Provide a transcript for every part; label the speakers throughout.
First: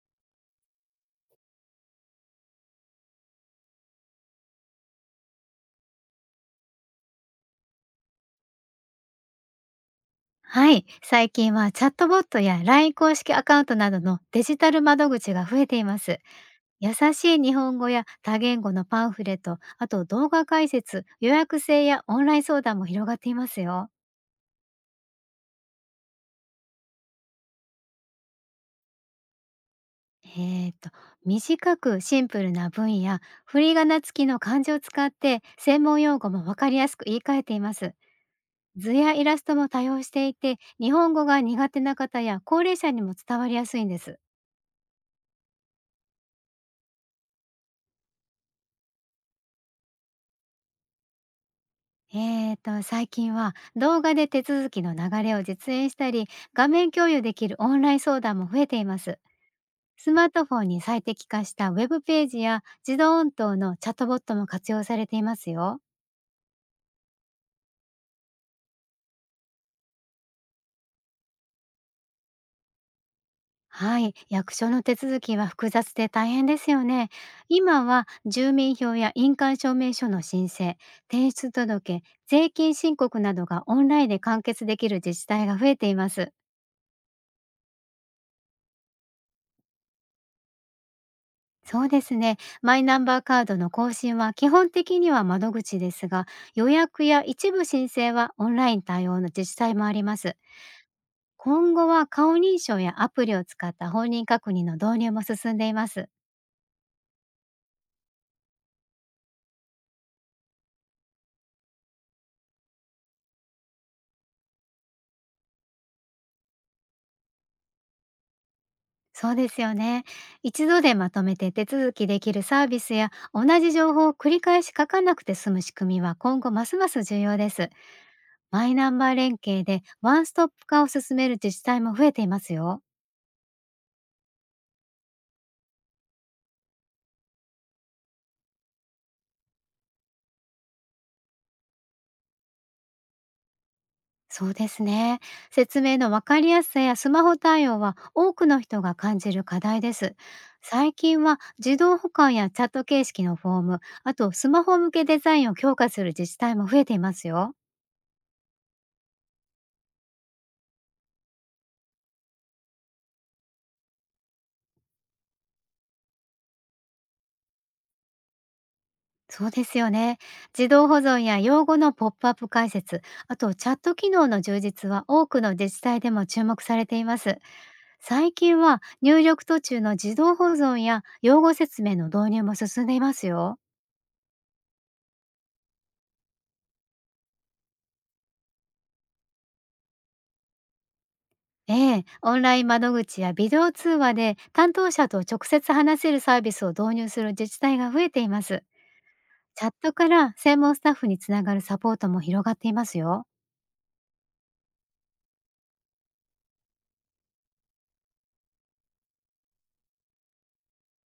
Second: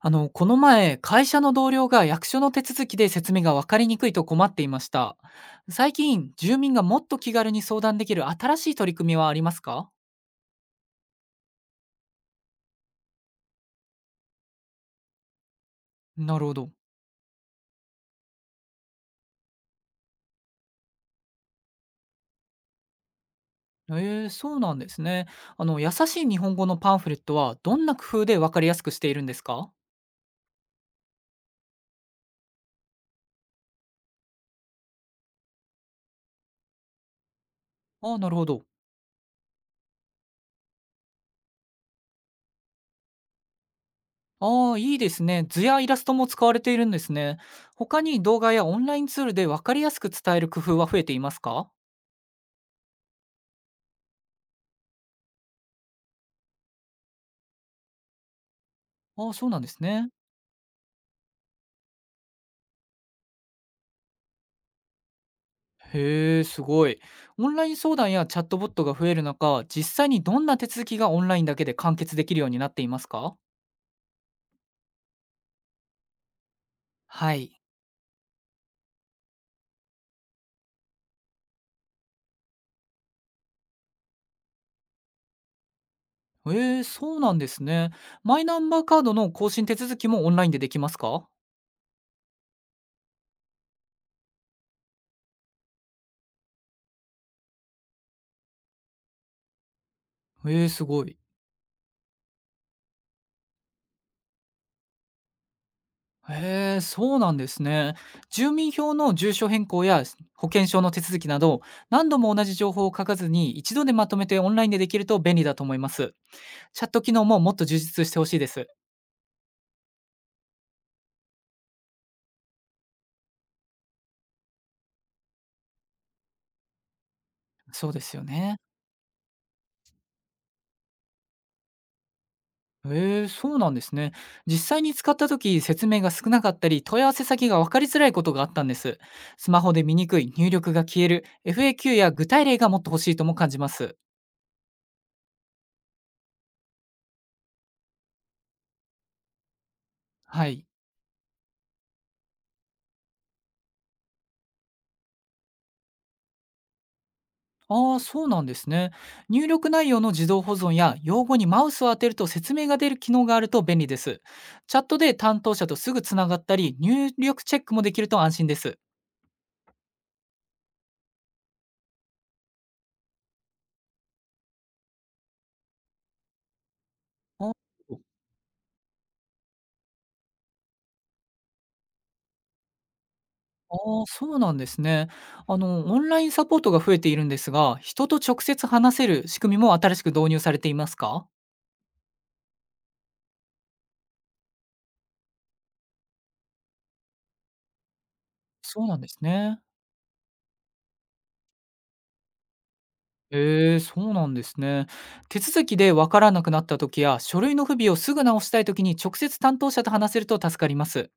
Speaker 1: この前、会社の同僚が役所の手続きで説明が分かりにくいと困っていました。最近、住民がもっと気軽に相談できる新しい取り組みはありますか？
Speaker 2: はい、最近はチャットボットや LINE 公式アカウントなどのデジタル窓口が増えています。
Speaker 1: なるほど。
Speaker 2: 優しい日本語や多言語のパンフレット、あと動画解説、予約制やオンライン相談も広がっていますよ。
Speaker 1: そうなんですね。優しい日本語のパンフレットはどんな工夫で分かりやすくしているんですか？
Speaker 2: えー、と、短くシンプルな文や振り仮名付きの漢字を使って専門用語もわかりやすく言い換えています。
Speaker 1: ああ、なるほど。
Speaker 2: 図やイラストも多用していて、日本語が苦手な方や高齢者にも伝わりやすいんです。
Speaker 1: ああ、いいですね。図やイラストも使われているんですね。他に動画やオンラインツールで分かりやすく伝える工夫は増えていますか？
Speaker 2: 最近は動画で手続きの流れを実演したり、画面共有できるオンライン相談も増えています。
Speaker 1: ああ、そうなんですね。
Speaker 2: スマートフォンに最適化したウェブページや自動音頭のチャットボットも活用されていますよ。
Speaker 1: へえ、すごい。オンライン相談やチャットボットが増える中、実際にどんな手続きがオンラインだけで完結できるようになっていますか？
Speaker 2: はい、役所の手続きは複雑で大変ですよね。
Speaker 1: はい。
Speaker 2: 今は住民票や印鑑証明書の申請、転出届、税金申告などがオンラインで完結できる自治体が増えています。
Speaker 1: へー、そうなんですね。マイナンバーカードの更新手続きもオンラインでできますか？
Speaker 2: そうですね。マイナンバーカードの更新は基本的には窓口ですが、予約や一部申請はオンライン対応の自治体もあります。
Speaker 1: へー、すごい。
Speaker 2: 今後は顔認証やアプリを使った本人確認の導入も進んでいます。
Speaker 1: へー、そうなんですね。住民票の住所変更や保険証の手続きなど、何度も同じ情報を書かずに一度でまとめてオンラインでできると便利だと思います。チャット機能ももっと充実してほしいです。
Speaker 2: そうですよね。一度でまとめて手続きできるサービスや同じ情報を繰り返し書かなくて済む仕組みは今後ますます重要です。
Speaker 1: そうですよね。
Speaker 2: マイナンバー連携でワンストップ化を進める自治体も増えていますよ。
Speaker 1: ええ、そうなんですね。実際に使った時、説明が少なかったり、問い合わせ先が分かりづらいことがあったんです。スマホで見にくい、入力が消える、FAQ や具体例がもっと欲しいとも感じます。
Speaker 2: そうですね。説明の分かりやすさやスマホ対応は多くの人が感じる課題です。
Speaker 1: はい。
Speaker 2: 最近は自動保管やチャット形式のフォーム、あとスマホ向けデザインを強化する自治体も増えていますよ。
Speaker 1: ああ、そうなんですね。入力内容の自動保存や、用語にマウスを当てると説明が出る機能があると便利です。チャットで担当者とすぐつながったり、入力チェックもできると安心です。
Speaker 2: そうですよね。自動保存や用語のポップアップ解説、あとチャット機能の充実は多くの自治体でも注目されています。
Speaker 1: あ
Speaker 2: 最近は入力途中の自動保存や用語説明の導入も進んでいますよ。
Speaker 1: ああ、そうなんですね。オンラインサポートが増えているんですが、人と直接話せる仕組みも新しく導入されていますか？
Speaker 2: ええ、オンライン窓口やビデオ通話で担当者と直接話せるサービスを導入する自治体が増えています。
Speaker 1: そうなんですね。
Speaker 2: チャットから専門スタッフにつながるサポートも広がっていますよ。
Speaker 1: ええ、そうなんですね。手続きでわからなくなった時や、書類の不備をすぐ直したい時に直接担当者と話せると助かります。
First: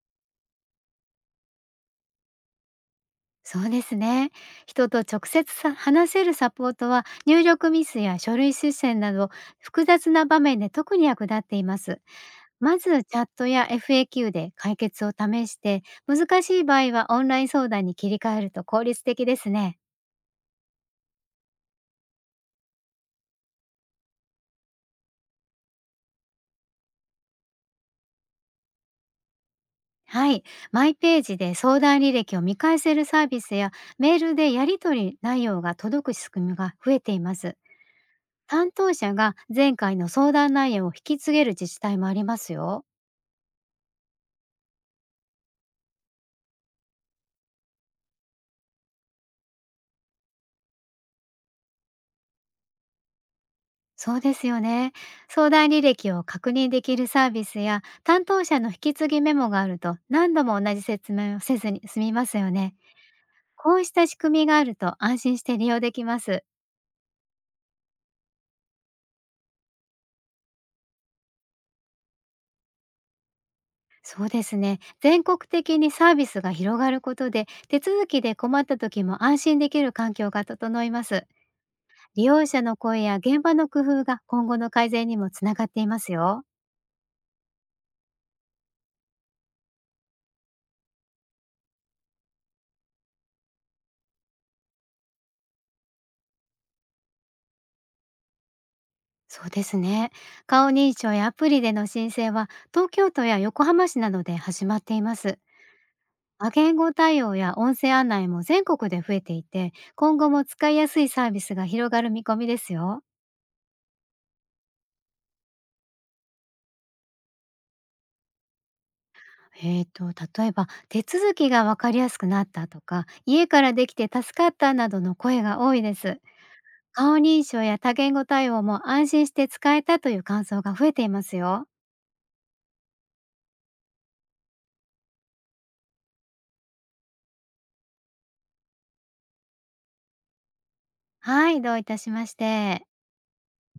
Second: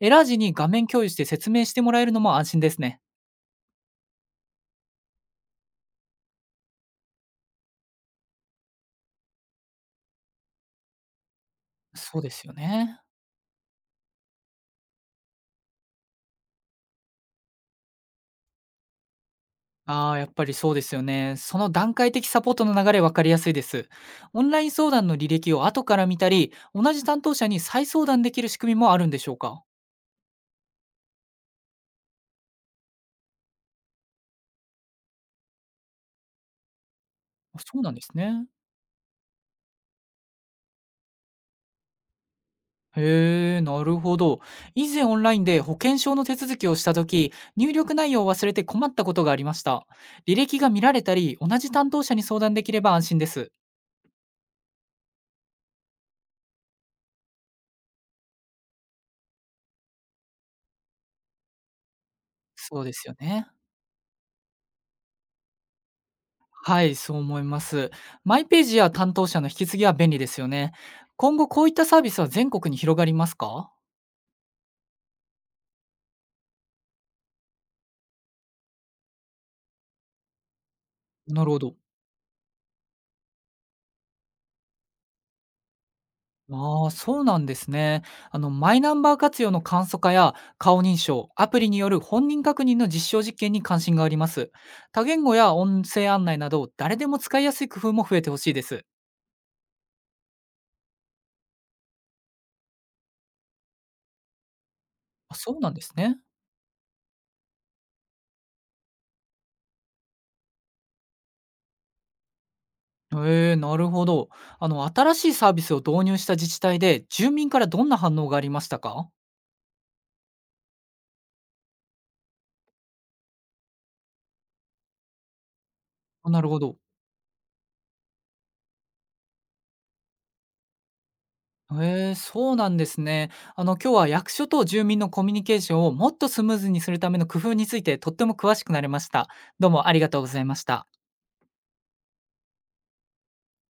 Speaker 1: エラー時に画面共有して説明してもらえるのも安心ですね。
Speaker 2: そうですね。人と直接さ話せるサポートは入力ミスや書類推薦など、複雑な場面で特に役立っています。
Speaker 1: そうですよ
Speaker 2: ま
Speaker 1: ね。
Speaker 2: ずチャットや FAQ で解決を試して、難しい場合はオンライン相談に切り替えると効率的ですね。
Speaker 1: ああ、やっぱりそうですよね。その段階的サポートの流れ分かりやすいです。オンライン相談の履歴を後から見たり、同じ担当者に再相談できる仕組みもあるんでしょうか？
Speaker 2: はい。マイページで相談履歴を見返せるサービスや、メールでやり取り内容が届く仕組みが増えています。
Speaker 1: あ、そうなんですね。
Speaker 2: 担当者が前回の相談内容を引き継げる自治体もありますよ。
Speaker 1: へえ、なるほど。以前オンラインで保険証の手続きをしたとき、入力内容を忘れて困ったことがありました。履歴が見られたり、同じ担当者に相談できれば安心です。
Speaker 2: そうですよね。相談履歴を確認できるサービスや、担当者の引き継ぎメモがあると、何度も同じ説明をせずに済みますよね。
Speaker 1: そうですよね。
Speaker 2: こうした仕組みがあると安心して利用できます。
Speaker 1: はい、そう思います。マイページや担当者の引き継ぎは便利ですよね。今後こういったサービスは全国に広がりますか？
Speaker 2: そうですね。全国的にサービスが広がることで、手続きで困った時も安心できる環境が整います。
Speaker 1: なるほど。
Speaker 2: 利用者の声や現場の工夫が今後の改善にもつながっていますよ。
Speaker 1: ああ、そうなんですね。マイナンバー活用の簡素化や顔認証、アプリによる本人確認の実証実験に関心があります。多言語や音声案内など、誰でも使いやすい工夫も増えてほしいです。
Speaker 2: そうですね。顔認証やアプリでの申請は、東京都や横浜市などで始まっていま
Speaker 1: あ、
Speaker 2: す。
Speaker 1: そうなんですね。
Speaker 2: 多言語対応や音声案内も全国で増えていて、今後も使いやすいサービスが広がる見込みですよ。
Speaker 1: ええ、なるほど。新しいサービスを導入した自治体で、住民からどんな反応がありましたか？
Speaker 2: えーと、例えば手続きが分かりやすくなったとか、家からできて助かったなどの声が多いです。
Speaker 1: あ、なるほど。
Speaker 2: 顔認証や多言語対応も安心して使えたという感想が増えていますよ。
Speaker 1: へえ、そうなんですね。今日は役所と住民のコミュニケーションをもっとスムーズにするための工夫についてとっても詳しくなれました。どうもありがとうございました。
Speaker 2: はい、どういたしまして。